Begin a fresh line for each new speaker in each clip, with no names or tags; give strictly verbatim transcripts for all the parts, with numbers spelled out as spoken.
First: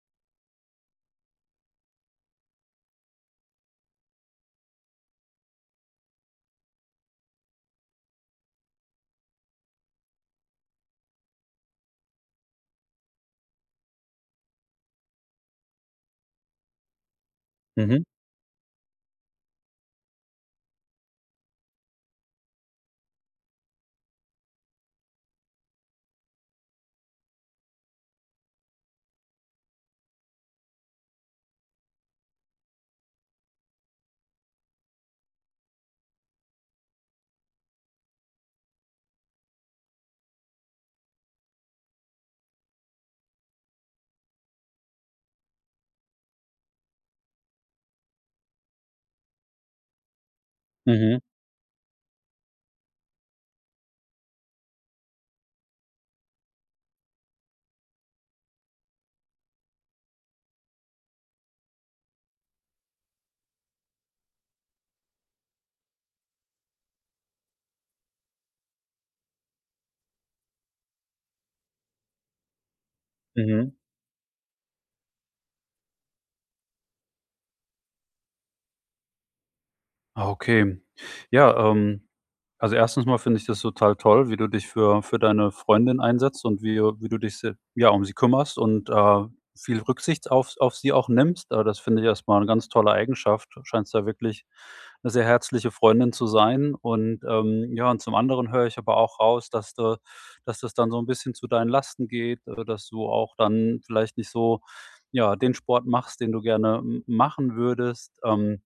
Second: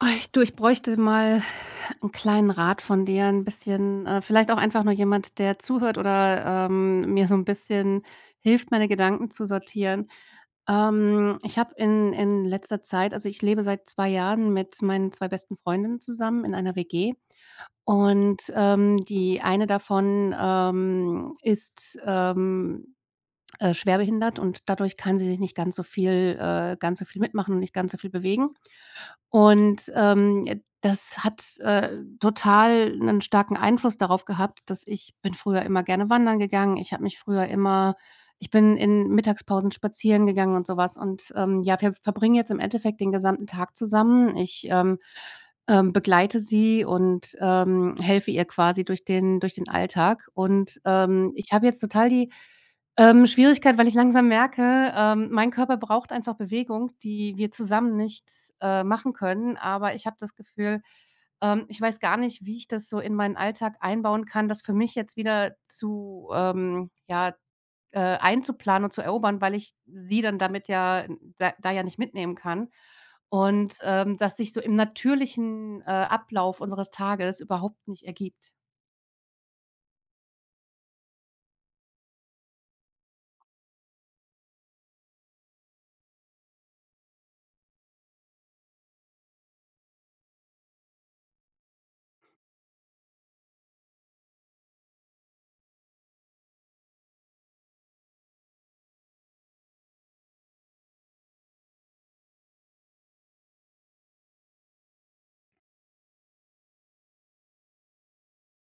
Ei, du, ich bräuchte mal einen kleinen Rat von dir, ein bisschen äh, vielleicht auch einfach nur jemand, der zuhört oder, ähm, mir so ein bisschen hilft, meine Gedanken zu sortieren. Ähm, ich habe in in letzter Zeit also, ich lebe seit zwei Jahren mit meinen zwei besten Freundinnen zusammen in einer W G
Mhm,
und, ähm, die eine davon, ähm, ist, ähm, äh, schwerbehindert, und dadurch kann sie sich nicht ganz so viel äh, ganz so viel mitmachen und nicht ganz so viel bewegen. Und, ähm, das hat, äh, total einen starken Einfluss darauf gehabt, dass ich bin früher immer gerne wandern gegangen. Ich habe mich früher immer ich bin in Mittagspausen spazieren gegangen und sowas. Und, ähm, ja, wir verbringen jetzt im Endeffekt den gesamten Tag zusammen. Ich, ähm, ähm, begleite sie und, ähm, helfe ihr quasi durch den durch den Alltag, und,
mhm,
ähm, ich habe jetzt total die ähm, Schwierigkeit, weil ich langsam merke, ähm, mein Körper braucht einfach Bewegung, die wir zusammen nicht, äh, machen können. Aber ich habe das Gefühl, ähm, ich weiß gar nicht, wie ich das so in meinen Alltag einbauen kann, das für mich jetzt wieder zu, ähm, ja, äh, einzuplanen und zu erobern, weil ich sie dann damit ja da da ja nicht mitnehmen kann.
mhm.
Und, ähm, das sich so im natürlichen, äh, Ablauf unseres Tages überhaupt nicht ergibt.
Ah, okay. Ja, ähm, also erstens mal finde ich das total toll, wie du dich für für deine Freundin einsetzt und wie wie du dich se ja, um sie kümmerst und, äh, viel Rücksicht auf auf sie auch nimmst. Äh, das finde ich erstmal eine ganz tolle Eigenschaft. Du scheinst da wirklich eine sehr herzliche Freundin zu sein und, ähm, ja, und zum anderen höre ich aber auch raus, dass du dass das dann so ein bisschen zu deinen Lasten geht, äh, dass du auch dann vielleicht nicht so, ja, den Sport machst, den du gerne m machen würdest. Ähm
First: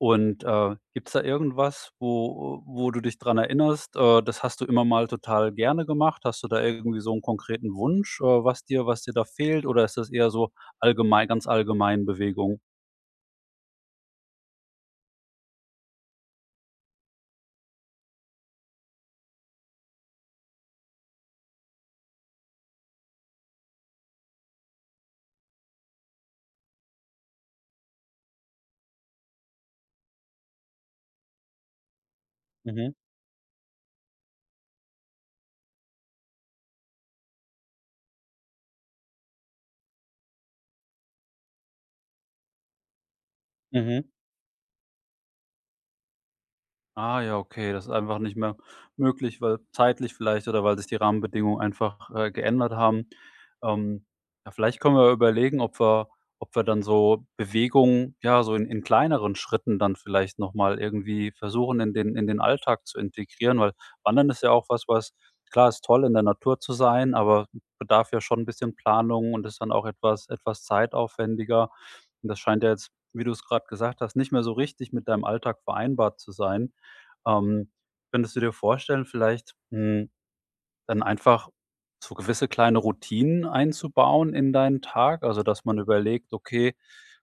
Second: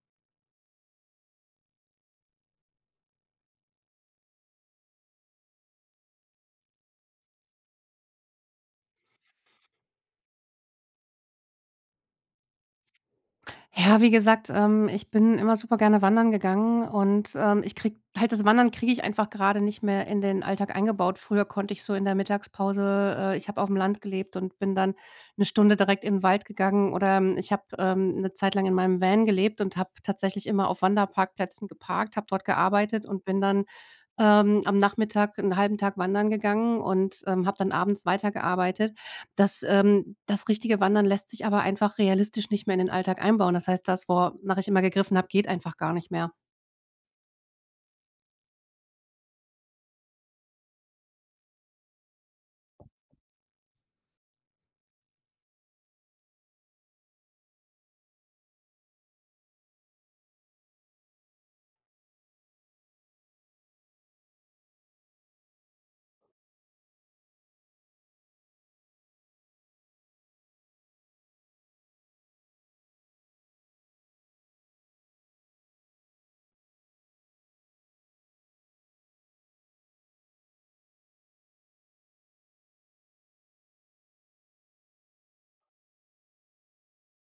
Und, äh, gibt's da irgendwas, wo wo du dich dran erinnerst, äh, das hast du immer mal total gerne gemacht? Hast du da irgendwie so einen konkreten Wunsch, äh, was dir was dir da fehlt, oder ist das eher so allgemein ganz allgemein Bewegung?
Ja, wie gesagt, ähm, ich bin immer super gerne wandern gegangen, und, ähm, ich kriege halt das Wandern kriege ich einfach gerade nicht mehr in den Alltag eingebaut. Früher konnte ich so in der Mittagspause äh, ich habe auf dem Land gelebt und bin dann eine Stunde direkt in den Wald gegangen, oder, ähm, ich habe, ähm, 'ne Zeit lang in meinem Van gelebt und habe tatsächlich immer auf Wanderparkplätzen geparkt, habe dort
Mhm,
gearbeitet und bin dann ähm, am Nachmittag einen halben Tag wandern gegangen, und, ähm, habe dann abends weitergearbeitet. Das ähm, das richtige Wandern lässt sich aber einfach realistisch nicht mehr in den Alltag einbauen. Das heißt,
mhm.
das, wonach ich immer gegriffen habe, geht einfach gar nicht mehr.
Ah ja, okay, das ist einfach nicht mehr möglich, weil zeitlich vielleicht oder weil sich die Rahmenbedingungen einfach, äh, geändert haben. Ähm, ja, vielleicht können wir überlegen, ob wir ob wir dann so Bewegungen, ja, so in in kleineren Schritten dann vielleicht noch mal irgendwie versuchen, in den in den Alltag zu integrieren, weil Wandern ist ja auch was, was klar, ist toll, in der Natur zu sein, aber bedarf ja schon ein bisschen Planung und ist dann auch etwas etwas zeitaufwendiger. Und das scheint ja jetzt, wie du es gerade gesagt hast, nicht mehr so richtig mit deinem Alltag vereinbart zu sein. Ähm, könntest du dir vorstellen, vielleicht, hm, dann einfach so gewisse kleine Routinen einzubauen in deinen Tag, also dass man überlegt: „Okay,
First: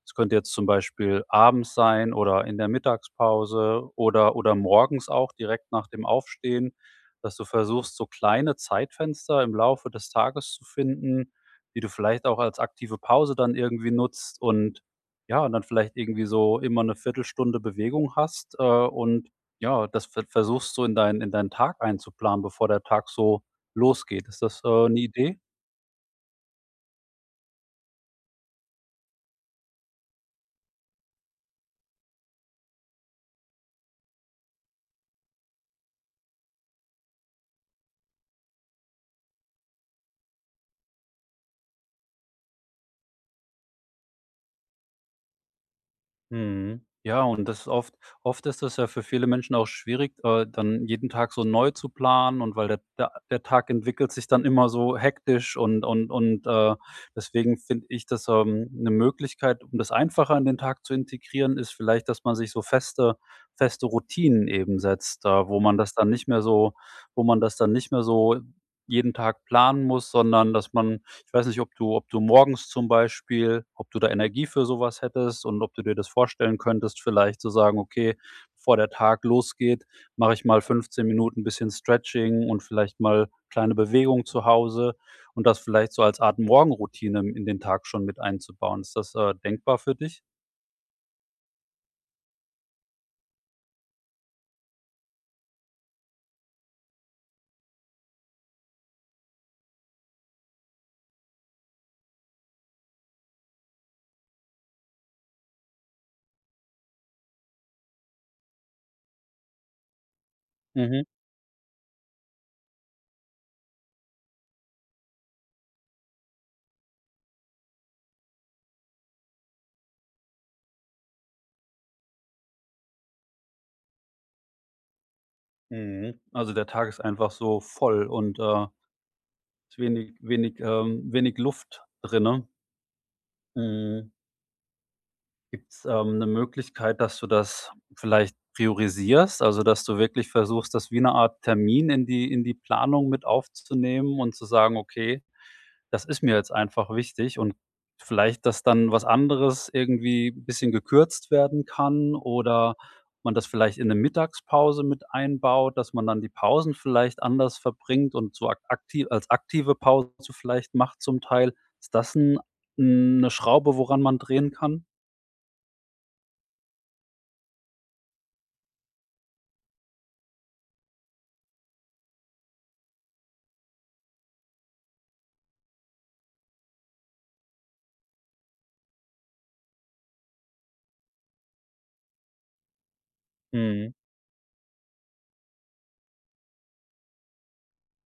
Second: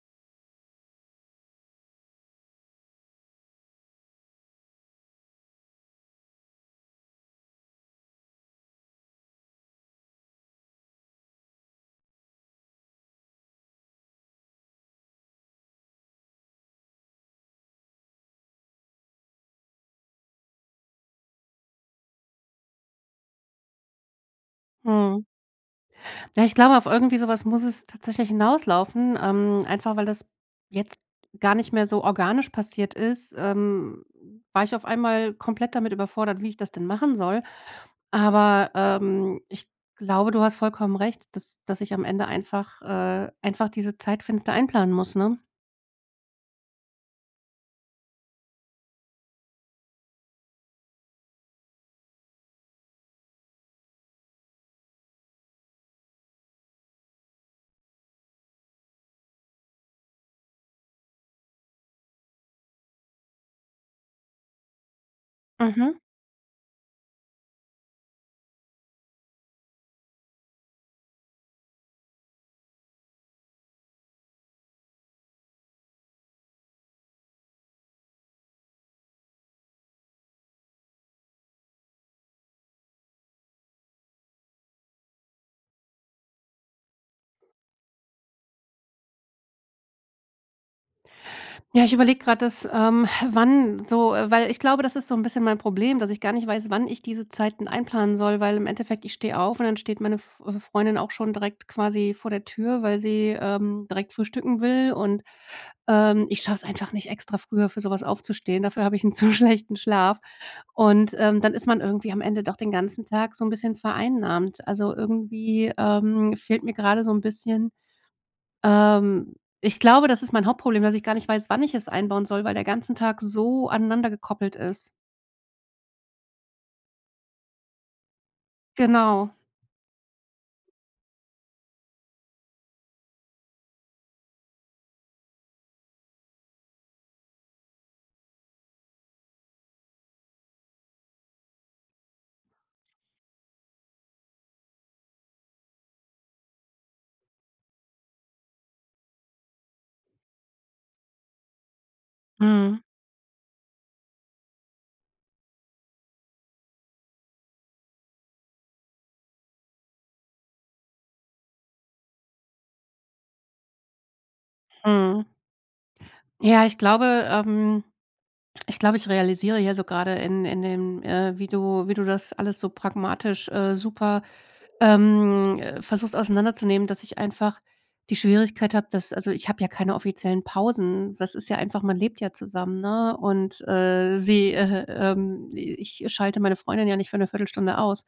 es könnte jetzt zum Beispiel abends sein oder in der Mittagspause oder oder morgens auch direkt nach dem Aufstehen“, dass du versuchst, so kleine Zeitfenster im Laufe des Tages zu finden, die du vielleicht auch als aktive Pause dann irgendwie nutzt und ja, und dann vielleicht irgendwie so immer eine Viertelstunde Bewegung hast, äh, und ja, das ver versuchst du in deinen in deinen Tag einzuplanen, bevor der Tag so losgeht. Ist das, äh, 'ne
Mhm.
Idee?
Ja, ich glaube, auf irgendwie sowas muss es tatsächlich hinauslaufen, ähm, einfach weil das jetzt gar nicht mehr so organisch passiert ist, ähm, war ich auf einmal komplett damit überfordert, wie ich das denn machen soll. Aber, ähm, ich glaube, du hast vollkommen recht, dass dass ich am Ende einfach äh, einfach diese Zeitfenster einplanen muss, ne?
Mhm. Ja, und das ist oft oft ist das ja für viele Menschen auch schwierig, äh, dann jeden Tag so neu zu planen und weil der der der Tag entwickelt sich dann immer so hektisch und und und, äh, deswegen finde ich dass ähm, 'ne Möglichkeit, um das einfacher in den Tag zu integrieren, ist vielleicht, dass man sich so feste feste Routinen eben setzt, äh, wo man das
Mhm.
dann nicht mehr so wo man das dann nicht mehr so jeden Tag planen muss, sondern dass man Ich weiß nicht, ob du ob du morgens zum Beispiel ob du da Energie für sowas hättest und ob du dir das vorstellen könntest, vielleicht zu sagen: „Okay, bevor der Tag losgeht, mache ich mal fünfzehn Minuten ein bisschen Stretching und vielleicht mal kleine Bewegung zu Hause“ und das vielleicht so als Art Morgenroutine in den Tag schon mit einzubauen. Ist das, äh, denkbar für dich?
Ja, ich überlege gerade dass, ähm, wann so äh, weil ich glaube, das ist so ein bisschen mein Problem, dass ich gar nicht weiß, wann ich diese Zeiten einplanen soll, weil im Endeffekt ich stehe auf und dann steht meine F äh, Freundin auch schon direkt quasi vor der Tür, weil sie, ähm, direkt frühstücken will, und Ähm, ich schaffe es einfach nicht extra früher für sowas aufzustehen. Dafür habe ich einen zu schlechten Schlaf.
Mhm,
Und, ähm, dann ist man irgendwie am Ende doch den ganzen Tag so ein bisschen vereinnahmt. Also, irgendwie, ähm, fehlt mir gerade so ein bisschen ähm, ich glaube, das ist mein Hauptproblem, dass ich gar nicht weiß, wann ich es einbauen soll, weil der ganze Tag so aneinander gekoppelt ist.
mhm. Also, der Tag ist einfach so voll und, äh,
Genau.
ist wenig wenig ähm, wenig Luft drinne. Mhm. Gibt's, ähm, eine Möglichkeit, dass du das vielleicht priorisierst? Also, dass du wirklich versuchst, das wie eine Art Termin in die in die Planung mit aufzunehmen und zu sagen: „Okay, das ist mir jetzt einfach wichtig“ und vielleicht, dass dann was anderes irgendwie ein bisschen gekürzt werden kann oder
Mhm,
man das vielleicht in eine Mittagspause mit einbaut, dass man dann die Pausen vielleicht anders verbringt und so ak akti als aktive Pause vielleicht macht zum Teil. Ist das 'n 'ne Schraube, woran man drehen kann?
mhm. Ja, ich glaube, ähm ich glaube, ich realisiere hier so gerade in in dem, äh, wie du wie du das alles so pragmatisch, äh, super ähm, äh, versuche es auseinanderzunehmen, dass ich einfach die Schwierigkeit habe, dass also, ich habe ja keine offiziellen Pausen. Das ist ja einfach man lebt ja zusammen, ne? Und,
Mhm.
äh, sie, äh, ähm ich schalte meine Freundin ja nicht für eine Viertelstunde aus.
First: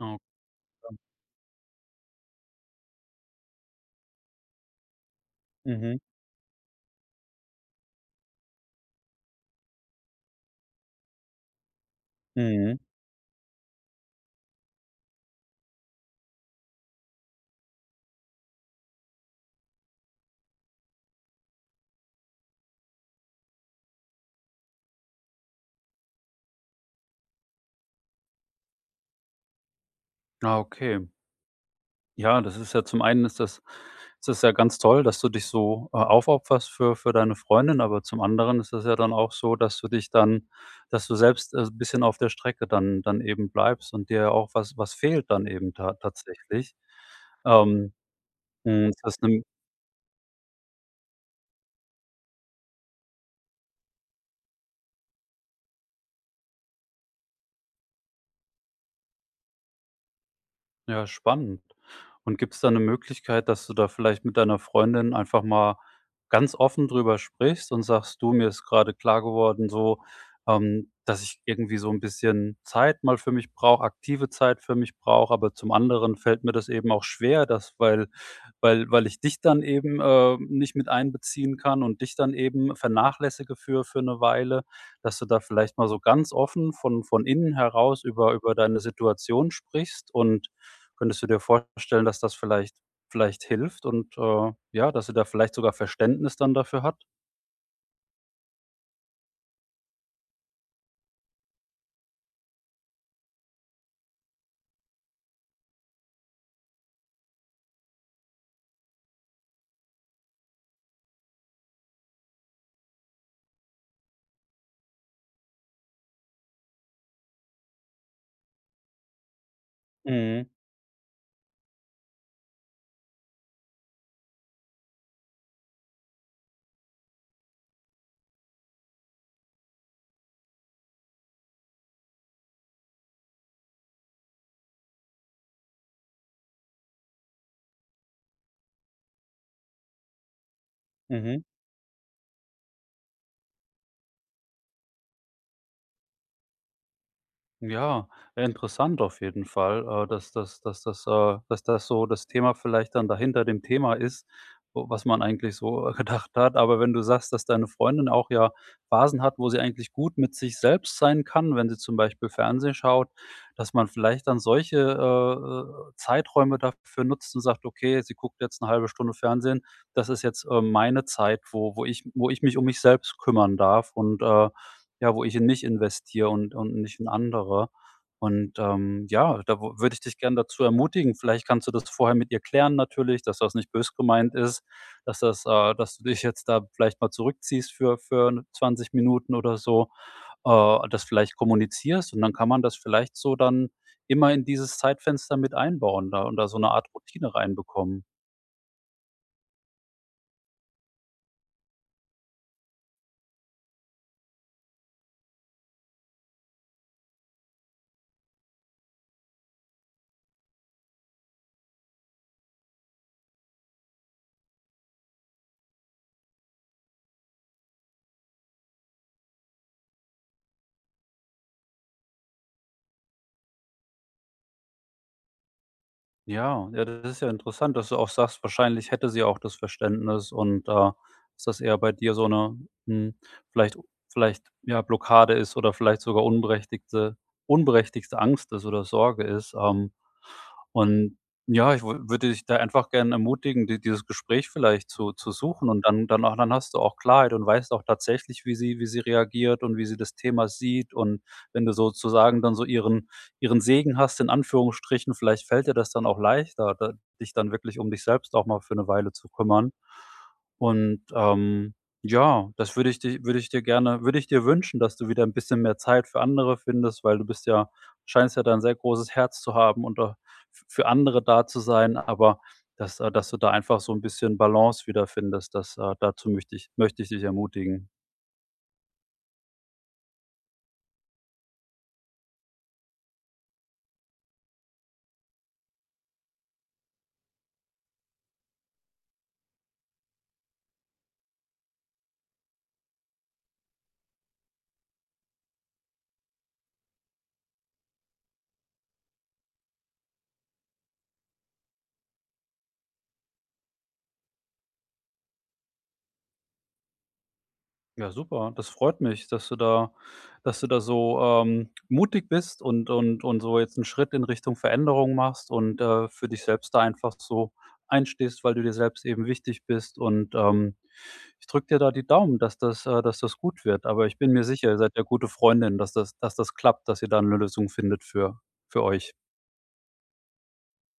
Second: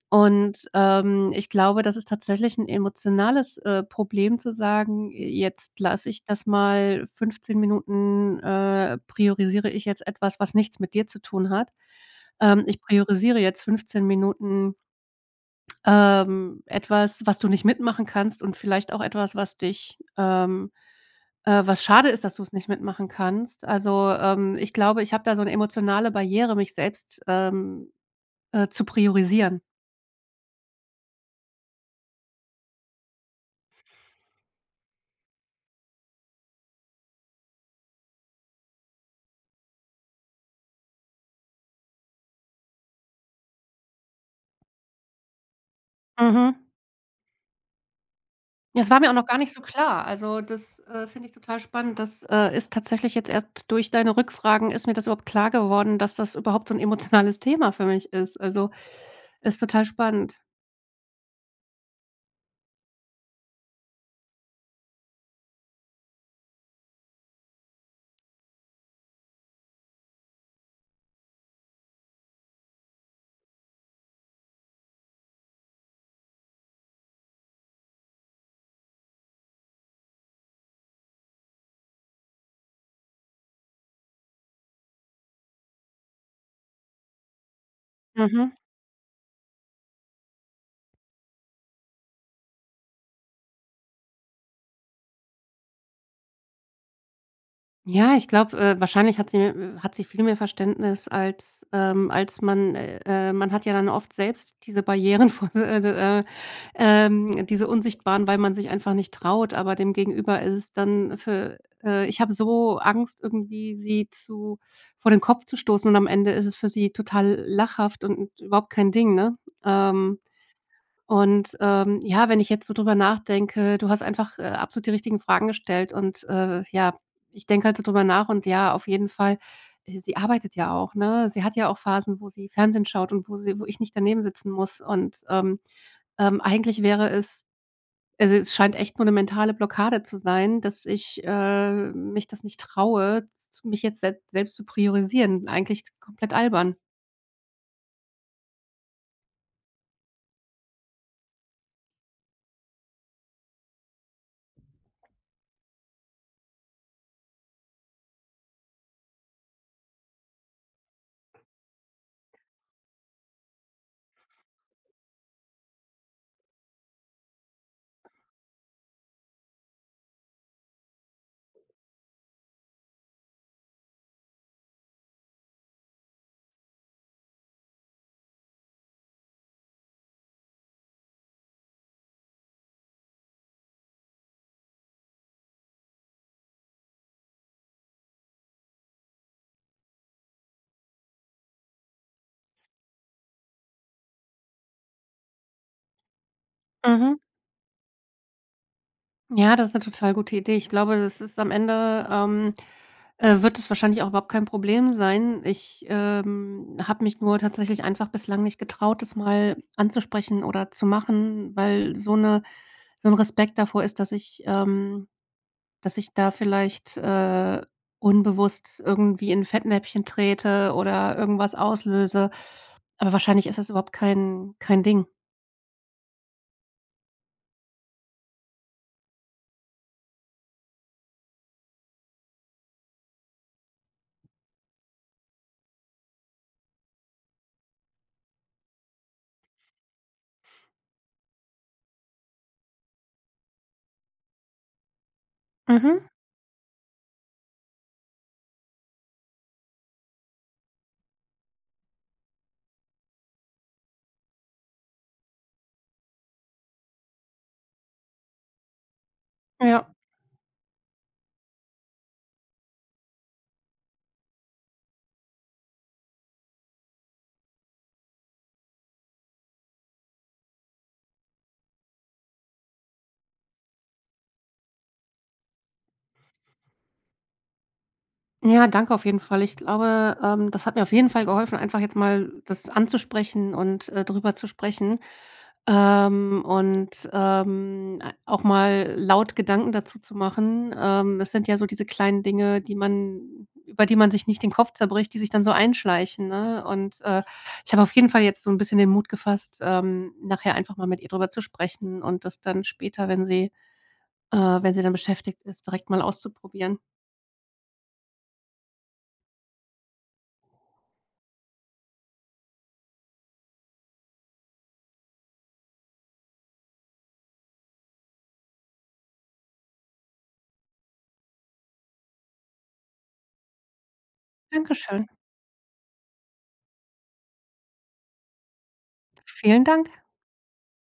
Oh,
Und,
klar.
ähm, ich glaube, das ist tatsächlich ein emotionales, äh, Problem zu sagen: „Jetzt
Mhm.
lasse ich das mal fünfzehn Minuten, äh, priorisiere ich jetzt etwas, was nichts mit dir zu tun hat. Ähm,
Mhm.
ich priorisiere jetzt fünfzehn Minuten“ ähm, etwas, was du nicht mitmachen kannst und vielleicht auch etwas, was dich ähm, äh, was schade ist, dass du es nicht mitmachen kannst. Also, ähm, ich glaube, ich habe da so eine emotionale Barriere, mich selbst, ähm, äh, zu priorisieren.
Ah, okay. Ja, das ist ja zum einen ist das ist das ja ganz toll, dass du dich so, äh, aufopferst für für deine Freundin, aber zum anderen ist das ja dann auch so, dass du dich dann dass du selbst, äh, ein bisschen auf der Strecke dann dann eben bleibst und dir auch was was fehlt dann eben ta
Mhm.
tatsächlich. Ähm,
Das
Mhm. ist
war mir auch
das
noch gar
'ne
nicht so klar. Also, das, äh, finde ich total spannend. Das, äh, ist tatsächlich jetzt erst durch deine Rückfragen ist mir das überhaupt klar geworden, dass das überhaupt so ein emotionales Thema für mich ist. Also, ist total spannend.
Ja, spannend. Und gibt es da eine Möglichkeit, dass du da vielleicht mit deiner Freundin einfach mal ganz offen drüber sprichst und sagst: „Du, mir ist gerade klar geworden so, ähm, dass ich irgendwie so ein bisschen Zeit mal für mich brauche, aktive Zeit für mich brauche, aber zum anderen fällt mir das eben auch schwer, dass weil weil weil ich dich dann eben, äh, nicht mit einbeziehen kann und dich dann eben vernachlässige für für eine Weile“, dass du da vielleicht mal so ganz offen von von innen heraus über
Mhm.
über deine Situation sprichst und Könntest du dir vorstellen, dass das vielleicht vielleicht hilft und, äh, ja, dass sie da vielleicht sogar Verständnis dann dafür hat?
Ja, ich glaube, äh, wahrscheinlich hat sie äh, hat sie viel mehr Verständnis als, ähm als man äh, äh, man hat ja dann oft selbst diese Barrieren vor äh, äh, ähm, diese unsichtbaren, weil man sich einfach nicht traut, aber dem Gegenüber ist es dann für äh, ich habe so Angst, irgendwie sie zu vor den Kopf zu stoßen, und am Ende ist es für sie total lachhaft und überhaupt kein Ding, ne? Ähm.
Mhm,
Und, ähm, ja, wenn ich jetzt so drüber nachdenke, du hast einfach, äh, absolut die richtigen Fragen gestellt, und, äh, ja, ich denke halt so drüber nach, und ja, auf jeden Fall, äh, sie arbeitet ja auch, ne? Sie hat ja auch Phasen, wo sie Fernsehen schaut und wo sie wo ich nicht daneben sitzen muss, und, ähm, ähm, eigentlich wäre es also, es scheint echt nur 'ne mentale Blockade zu sein, dass ich,
mhm.
äh, mich das nicht traue, mich jetzt se selbst zu priorisieren. Eigentlich komplett albern.
Ja, ja, interessant auf jeden Fall, äh, dass dass dass das äh, dass das so das Thema vielleicht dann dahinter dem Thema ist, wo was man eigentlich so äh, gedacht hat. Aber wenn du sagst, dass deine Freundin auch ja Phasen hat, wo sie eigentlich gut mit sich selbst sein kann, wenn sie zum Beispiel Fernsehen schaut, dass man vielleicht dann solche, äh, äh, Zeiträume dafür nutzt und sagt: „Okay, sie guckt jetzt eine halbe Stunde Fernsehen. Das ist jetzt, äh, meine Zeit, wo wo ich wo ich mich um mich selbst kümmern darf und, äh, ja, wo ich in mich investiere und und nicht in andere. Und, ähm, ja, da wo würde ich dich gern dazu ermutigen. Vielleicht kannst du das vorher mit ihr klären natürlich, dass das nicht bös gemeint ist, dass das äh, dass du dich jetzt da vielleicht mal zurückziehst für für 'ne zwanzig Minuten oder so, äh, das vielleicht kommunizierst und dann kann man das vielleicht so dann immer in dieses Zeitfenster mit einbauen da und da so eine Art
Mhm.
Routine reinbekommen.
Ja, das ist eine total gute Idee. Ich glaube, das ist am Ende, ähm, äh, wird es wahrscheinlich auch überhaupt kein Problem sein. Ich, ähm, habe mich nur tatsächlich einfach bislang nicht getraut, das mal anzusprechen oder zu machen, weil so eine so ein Respekt davor ist, dass ich ähm, dass ich da vielleicht, äh, unbewusst irgendwie in Fettnäpfchen trete oder irgendwas auslöse. Aber wahrscheinlich ist das überhaupt kein kein Ding.
Ja, ja, das ist ja interessant, dass du auch sagst, wahrscheinlich hätte sie auch das Verständnis und da ist das eher bei dir so eine hm, vielleicht vielleicht, ja, Blockade ist oder vielleicht sogar unberechtigte unberechtigte Angst ist oder Sorge ist. Ähm, und ja, ich wür würde dich da einfach gerne ermutigen, di dieses Gespräch vielleicht zu zu suchen und dann
Mhm,
dann auch dann hast du auch Klarheit und weißt auch tatsächlich, wie sie wie sie reagiert und wie sie das Thema sieht. Und wenn du sozusagen dann so ihren ihren Segen hast, in Anführungsstrichen, vielleicht fällt dir das dann auch leichter, da dich dann wirklich um dich selbst auch mal für eine Weile zu kümmern.
ja.
Und, ähm, ja, das würde ich di würde ich dir gerne würde ich dir wünschen, dass du wieder ein bisschen mehr Zeit für andere findest, weil du bist ja scheinst ja da 'n sehr großes Herz zu haben und auch f für andere da zu sein, aber dass äh, dass du da einfach so ein bisschen Balance wiederfindest, das äh, dazu möchte ich möchte ich dich ermutigen.
Ja, danke auf jeden Fall. Ich glaube, ähm, das hat mir auf jeden Fall geholfen, einfach jetzt mal das anzusprechen und, äh, drüber zu sprechen, ähm, und, ähm, a auch mal laut Gedanken dazu zu machen. Ähm, das sind ja so diese kleinen Dinge, die man über die man sich nicht den Kopf zerbricht, die sich dann so einschleichen, ne? Und, äh, ich habe auf jeden Fall jetzt so ein bisschen den Mut gefasst, ähm, nachher einfach mal mit ihr drüber zu sprechen und das dann später, wenn sie äh, wenn sie dann beschäftigt ist, direkt mal auszuprobieren.
Ja, super. Das freut mich, dass du da dass du da so, ähm, mutig bist und und und so jetzt einen Schritt in Richtung Veränderung machst und, äh, für dich selbst da einfach so einstehst, weil du dir selbst eben wichtig bist und, ähm, ich drücke dir da die Daumen, dass das äh, dass das gut wird. Aber ich bin mir sicher, ihr seid ja
Dankeschön.
gute Freundinnen, dass das dass das klappt, dass ihr da eine Lösung findet für für euch.
Vielen Dank.